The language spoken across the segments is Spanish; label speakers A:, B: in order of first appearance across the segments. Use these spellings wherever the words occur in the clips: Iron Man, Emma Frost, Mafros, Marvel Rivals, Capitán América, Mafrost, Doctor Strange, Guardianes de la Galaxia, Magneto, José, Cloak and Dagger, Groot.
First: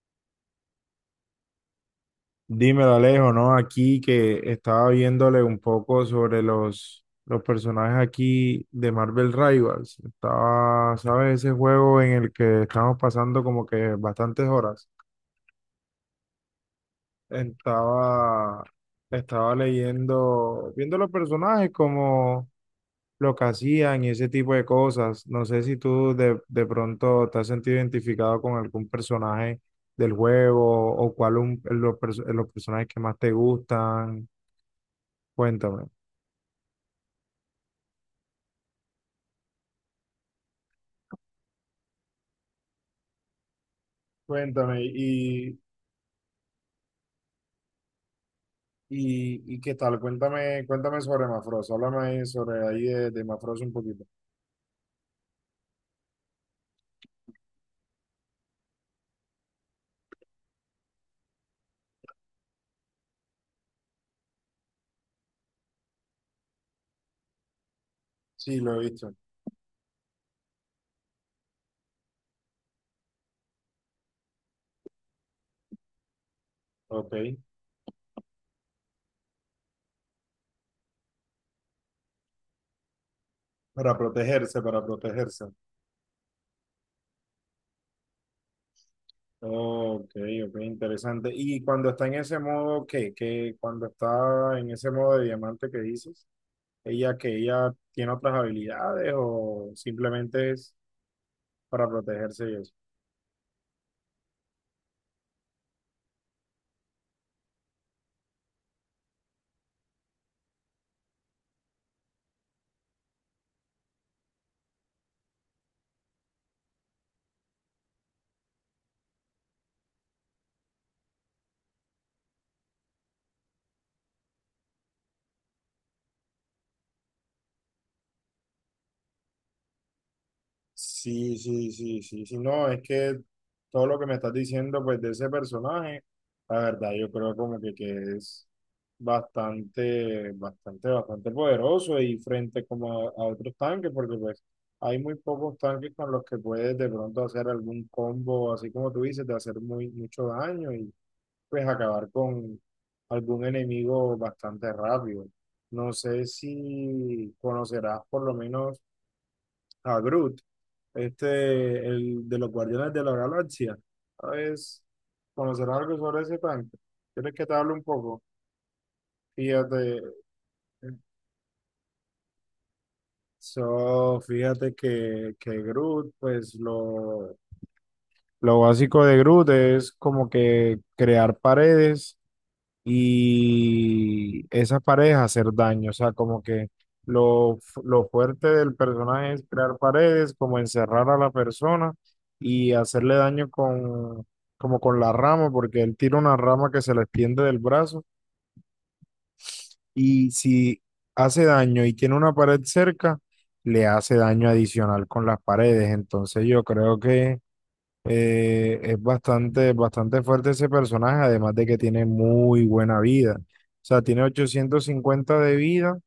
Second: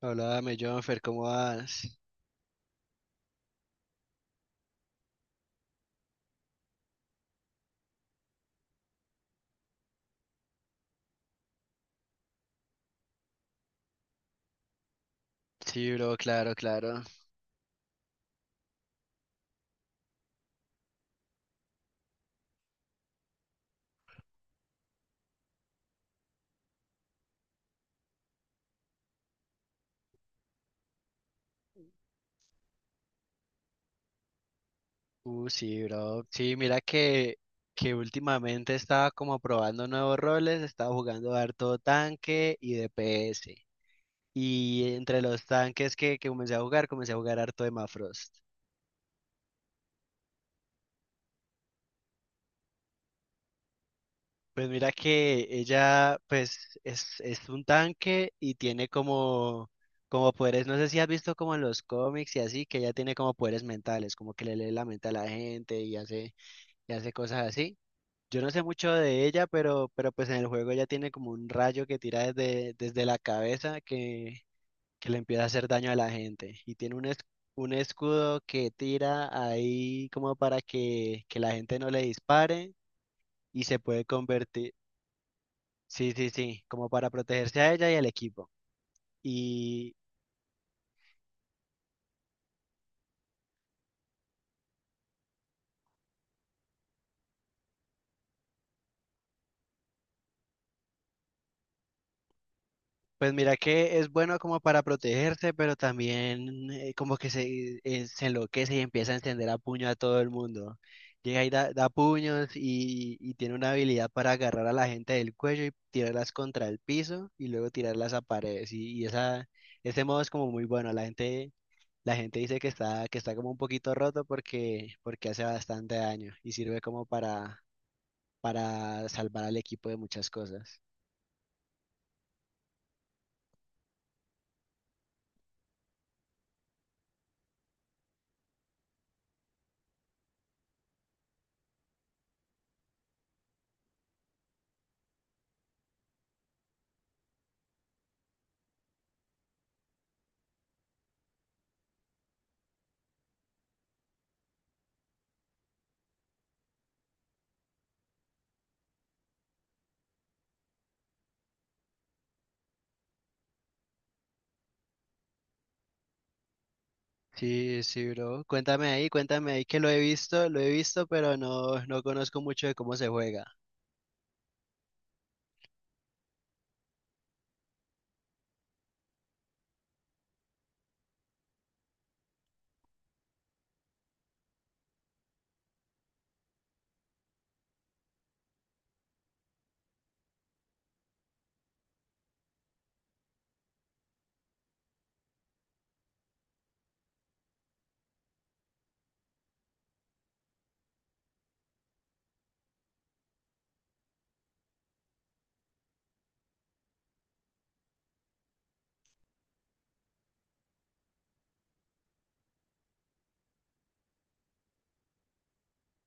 A: Háblame, Jonfer, ¿cómo vas?
B: Dímelo, Alejo, ¿no? Aquí que estaba viéndole un poco sobre los personajes aquí de Marvel Rivals. Estaba, ¿sabes? Ese juego en el que estamos pasando como que bastantes horas.
A: Sí, bro, claro, claro.
B: Estaba, estaba leyendo, viendo los personajes como lo que hacían y ese tipo de cosas. No sé si tú de pronto te has sentido identificado con algún personaje del juego o cuál un, los, los personajes que más te gustan.
A: Sí,
B: Cuéntame.
A: bro. Sí, mira que últimamente estaba como probando nuevos roles, estaba jugando harto tanque y DPS.
B: Cuéntame,
A: Y entre los
B: y,
A: tanques que comencé a jugar harto de Mafrost.
B: y qué tal, cuéntame sobre Mafros, háblame ahí sobre ahí de Mafros un poquito.
A: Pues mira que ella, pues, es un tanque y tiene como, como poderes, no sé si has visto como en los cómics y así, que ella tiene como poderes mentales, como que le lee la mente a la gente y hace cosas así. Yo no
B: Sí,
A: sé
B: lo he
A: mucho
B: visto.
A: de ella, pero pues en el juego ella tiene como un rayo que tira desde la cabeza que le empieza a hacer daño a la gente. Y tiene un,
B: Ok.
A: un escudo que tira ahí como para que la gente no le dispare y se
B: Para
A: puede
B: protegerse,
A: convertir,
B: para protegerse.
A: sí, sí, sí, como para protegerse a ella y al equipo.
B: Ok, ok, interesante. Y cuando está en ese modo, ¿qué? ¿Qué? Cuando está en ese modo de diamante que dices, ¿ella que ella tiene otras habilidades o simplemente es para protegerse y eso?
A: Pues mira que es bueno como para protegerse, pero también como que se se enloquece y empieza a encender a puño a todo el mundo. Llega y da, da puños y tiene una habilidad para agarrar a la gente del cuello y tirarlas contra el piso y luego tirarlas a paredes. Y esa, ese modo es como muy bueno. La gente dice que está como un poquito roto porque, porque hace bastante daño y sirve como para salvar al equipo de muchas cosas.
B: Sí, sí, sí, sí, sí, no, es que todo lo que me estás diciendo, pues, de ese personaje, la verdad, yo creo como que es bastante, bastante, bastante poderoso y frente como a otros tanques, porque pues hay muy pocos tanques con los que puedes de pronto hacer algún combo, así como tú dices, de hacer muy, mucho daño y pues acabar con algún enemigo bastante rápido. No sé si conocerás por lo menos a Groot este, el de los Guardianes de la Galaxia. ¿Sabes? ¿Conocer algo sobre ese tanque? ¿Quieres que te hable
A: Sí,
B: un
A: sí,
B: poco?
A: bro. Cuéntame ahí que
B: Fíjate,
A: lo he visto, pero no, no conozco mucho de cómo se juega.
B: so, fíjate que Groot, pues lo básico de Groot es como que crear paredes y esa paredes hacer daño. O sea, como que lo, lo fuerte del personaje es crear paredes, como encerrar a la persona y hacerle daño con, como con la rama, porque él tira una rama que se le extiende del brazo y si hace daño y tiene una pared cerca, le hace daño adicional con las paredes. Entonces yo creo que... es bastante, bastante fuerte ese personaje, además de que tiene muy buena vida. O sea, tiene 850 de vida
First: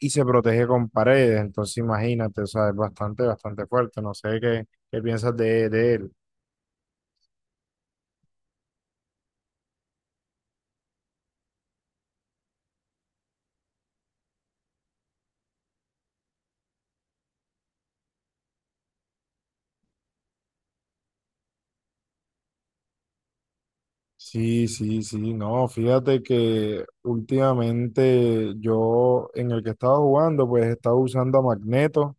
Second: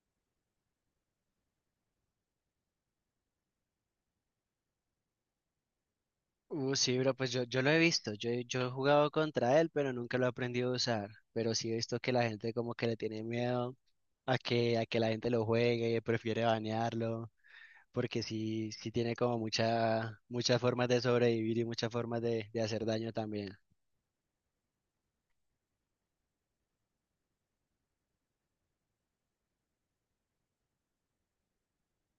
B: y se protege con paredes. Entonces, imagínate, o sea, es bastante, bastante fuerte. No sé qué, qué piensas de él.
A: Sí, bro, pues yo lo he visto. Yo, yo he jugado contra él, pero nunca lo he aprendido a usar. Pero sí he visto que la gente como que le tiene miedo a que la gente lo juegue, prefiere banearlo, porque sí, sí tiene como mucha, muchas formas de sobrevivir y muchas formas de hacer daño también.
B: Sí, sí, sí, no, fíjate que últimamente yo en el que estaba jugando, pues estaba usando a Magneto.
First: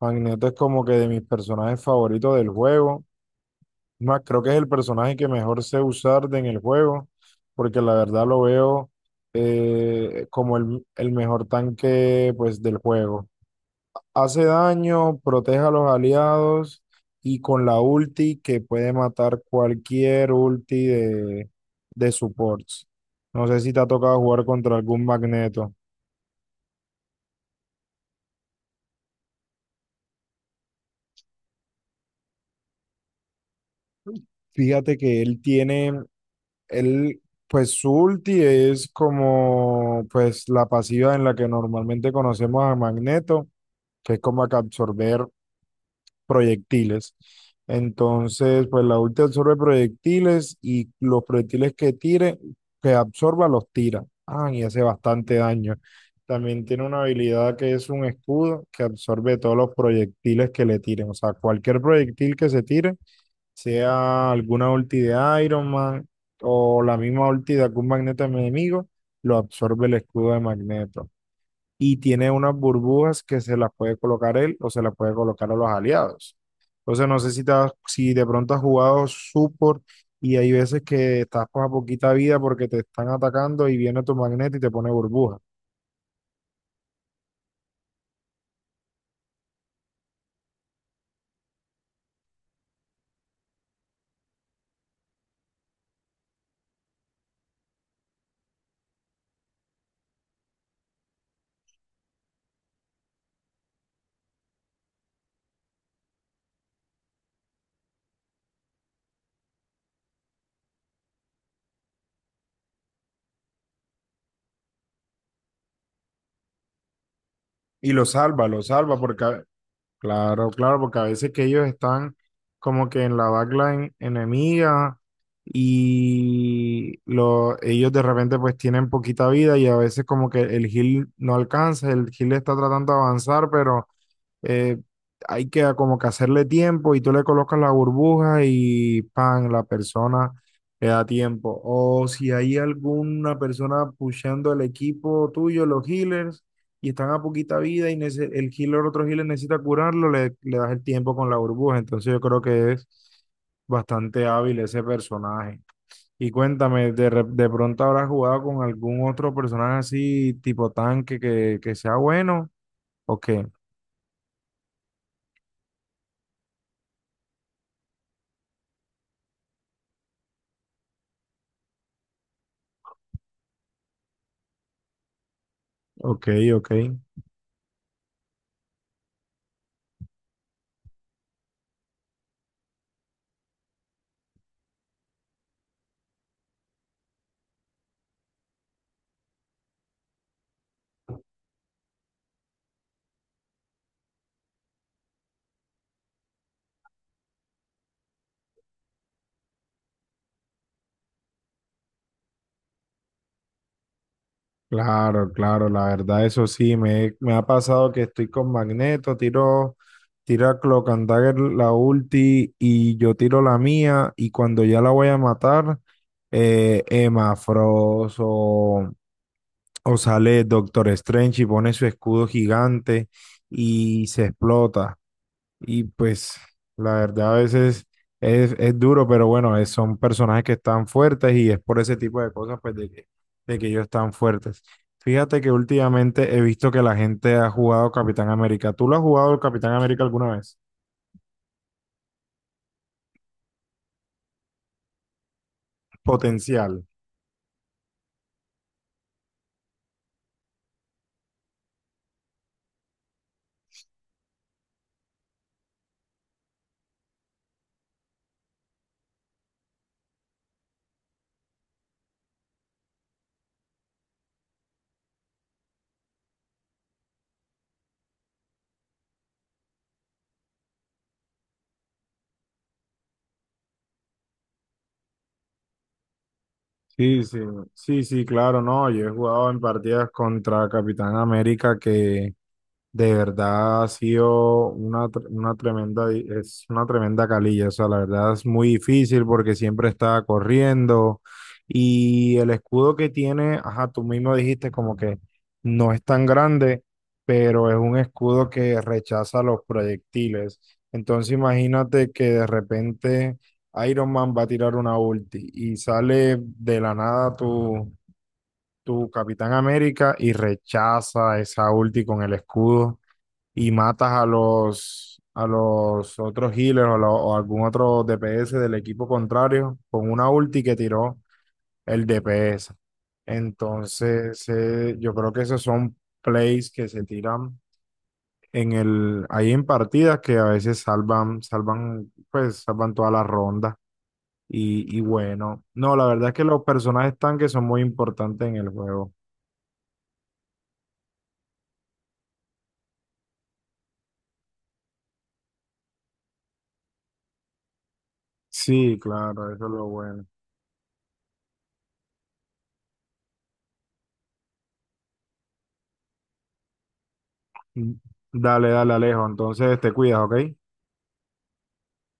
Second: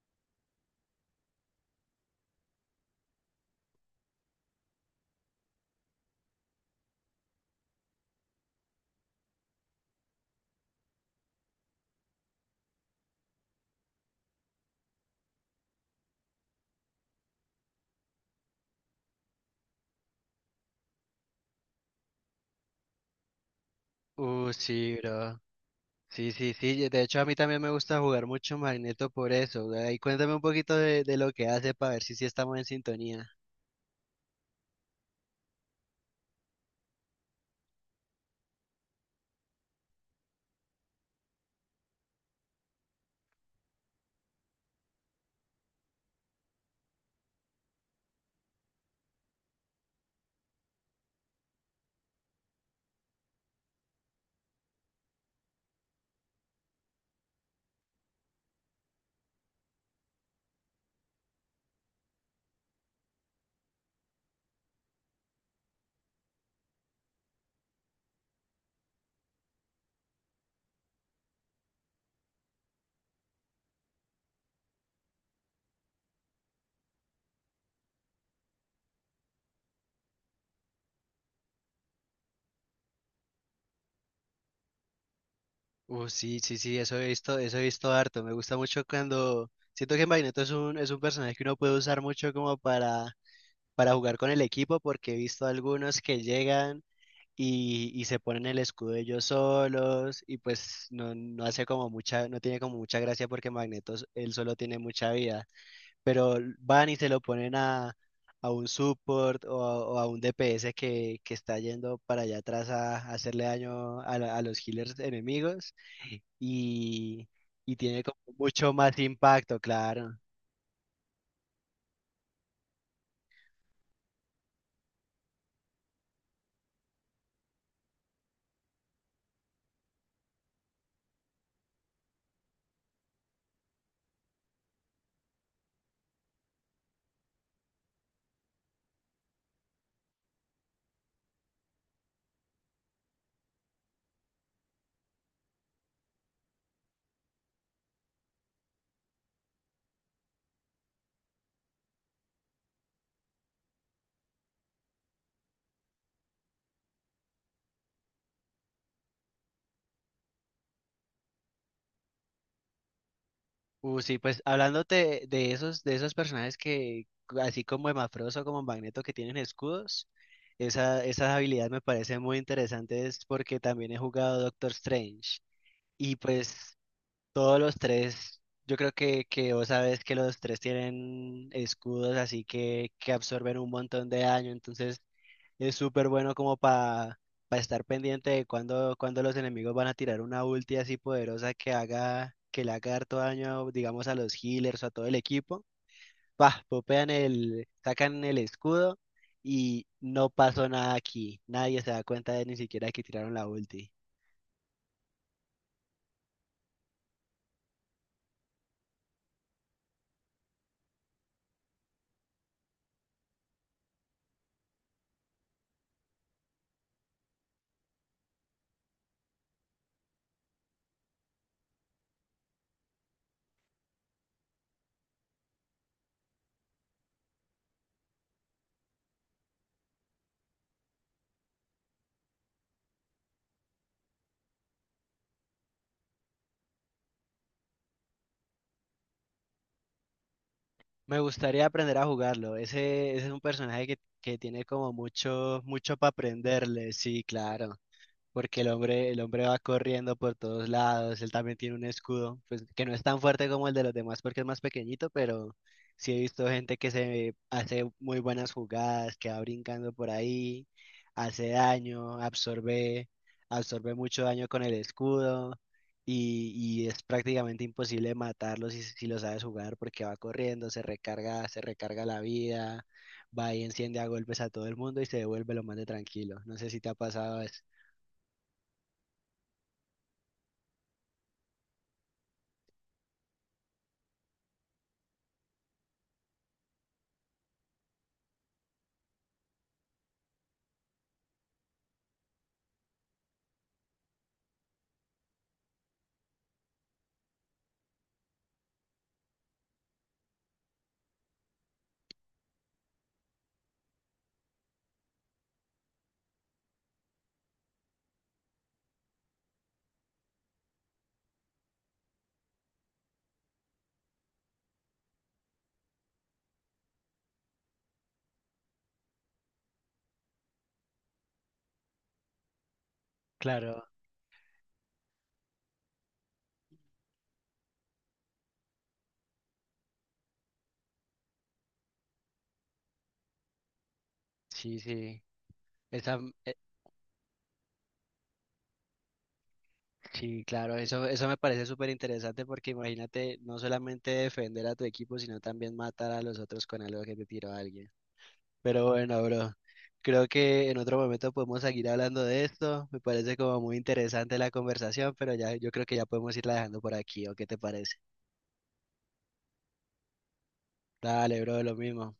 B: Magneto es como que de mis personajes favoritos del juego. Más, creo que es el personaje que mejor sé usar en el juego, porque la verdad lo veo como el mejor tanque pues, del juego. Hace daño, protege a los aliados y con la ulti que puede matar cualquier ulti de supports. No sé si te ha tocado jugar contra
A: Sí,
B: algún
A: bro.
B: Magneto.
A: Sí, sí, sí. De hecho, a mí también me gusta jugar mucho Magneto por eso. Ahí cuéntame un poquito de lo que hace para ver si sí estamos en sintonía.
B: Fíjate que él, pues su ulti es como pues la pasiva en la que normalmente conocemos a Magneto, que es como que absorber proyectiles. Entonces, pues la ulti absorbe proyectiles y los proyectiles que tire, que absorba, los tira. Ah, y hace bastante daño. También tiene una habilidad que es un escudo que absorbe todos los proyectiles que le tiren. O sea, cualquier proyectil que se tire sea alguna ulti de Iron Man o la misma ulti de algún magneto enemigo, lo absorbe el escudo de Magneto. Y tiene unas burbujas que se las puede colocar él o se las puede colocar a los aliados. Entonces no sé si, si de pronto has jugado support y hay veces que estás con poquita vida porque te están atacando y viene tu magneto y te pone burbuja.
A: Sí, sí, sí, eso he visto harto. Me gusta mucho cuando siento que Magneto es un personaje que uno puede usar mucho como para jugar con el equipo, porque he visto algunos que llegan y se ponen el escudo ellos solos, y pues no, no hace como mucha, no tiene como mucha gracia porque él solo tiene mucha vida, pero van y se lo ponen a un support o a un DPS que está yendo para allá atrás a hacerle daño a, a los healers enemigos y, y
B: Y
A: tiene como
B: lo
A: mucho más
B: salva porque
A: impacto, claro.
B: claro, claro, porque a veces que ellos están como que en la backline enemiga y lo, ellos de repente pues tienen poquita vida y a veces como que el heal no alcanza, el heal está tratando de avanzar, pero eh, hay que como que hacerle tiempo y tú le colocas la burbuja y pan, la persona le da tiempo. O si hay alguna persona pushando el equipo tuyo, los healers, y están a poquita vida y el healer, otro healer necesita curarlo, le das el tiempo con la burbuja. Entonces yo creo que es bastante hábil ese personaje. Y cuéntame, ¿de, de pronto habrás jugado con algún otro personaje así, tipo tanque, que sea bueno? Ok,
A: Sí, pues hablándote de esos personajes que, así como Emafrost o como Magneto, que tienen escudos, esa, esas habilidades me parecen muy interesantes porque también he jugado Doctor Strange. Y
B: ok, ok.
A: pues todos los tres, yo creo que vos sabes que los tres tienen escudos, así que absorben un montón de daño, entonces es súper bueno como para estar pendiente de cuando, cuando los enemigos van a tirar una ulti así poderosa que haga, que le haga harto daño, digamos, a los healers o a todo el equipo. Pa, popean el, sacan el escudo y no pasó nada aquí. Nadie se da cuenta de ni siquiera que tiraron la ulti.
B: Claro, claro, la verdad, eso sí, me ha pasado que estoy con Magneto, tiro a Cloak and Dagger la ulti y yo tiro la mía y cuando ya la voy a matar, Emma Frost o sale Doctor Strange y pone su escudo gigante y se explota. Y pues la verdad a veces es duro, pero bueno, son personajes que están fuertes y es por ese tipo de cosas pues de que ellos están fuertes. Fíjate que últimamente he visto que la gente ha jugado Capitán América. ¿Tú lo has jugado el Capitán América alguna vez?
A: Me gustaría aprender a jugarlo. Ese es un personaje que tiene como mucho, mucho para
B: Potencial.
A: aprenderle. Sí, claro, porque el hombre va corriendo por todos lados, él también tiene un escudo, pues que no es tan fuerte como el de los demás porque es más pequeñito, pero sí he visto gente que se hace muy buenas jugadas, que va brincando por ahí, hace daño, absorbe, absorbe mucho daño con el escudo y es prácticamente imposible matarlo si, si lo sabes jugar porque va corriendo, se recarga la vida, va y enciende a golpes a todo el mundo y se devuelve lo más de tranquilo. No sé si te ha
B: Sí, sí,
A: pasado eso.
B: sí, sí, claro, no. Yo he jugado en partidas contra Capitán América que de verdad ha sido una tremenda, es una tremenda calilla, o sea, la verdad es muy difícil porque siempre está corriendo y el escudo que tiene, ajá, tú mismo dijiste como que no es tan grande, pero es un escudo que rechaza los proyectiles. Entonces imagínate que de repente Iron Man va a tirar una ulti y sale de la nada tu Capitán América y rechaza esa ulti con el escudo y matas a a los otros healers o algún otro DPS del equipo contrario con una ulti que tiró el DPS.
A: Claro,
B: Entonces, yo creo que esos son plays que se tiran en el, ahí en partidas que a veces salvan, pues salvan toda la ronda.
A: sí,
B: Y
A: sí.
B: bueno, no, la
A: Esa,
B: verdad es que
A: eh,
B: los personajes tanques son muy importantes en el juego.
A: sí, claro, eso me parece súper interesante porque imagínate no solamente defender a tu equipo, sino también matar a los otros con algo que te tiró a alguien. Pero
B: Sí,
A: bueno, bro,
B: claro, eso es lo bueno.
A: creo que en otro momento podemos seguir hablando de esto. Me parece como muy interesante la conversación, pero ya yo creo que ya podemos irla dejando por aquí, ¿o qué te
B: Mm,
A: parece?
B: dale, dale, Alejo. Entonces te cuidas, ¿ok?
A: Dale, bro, lo mismo.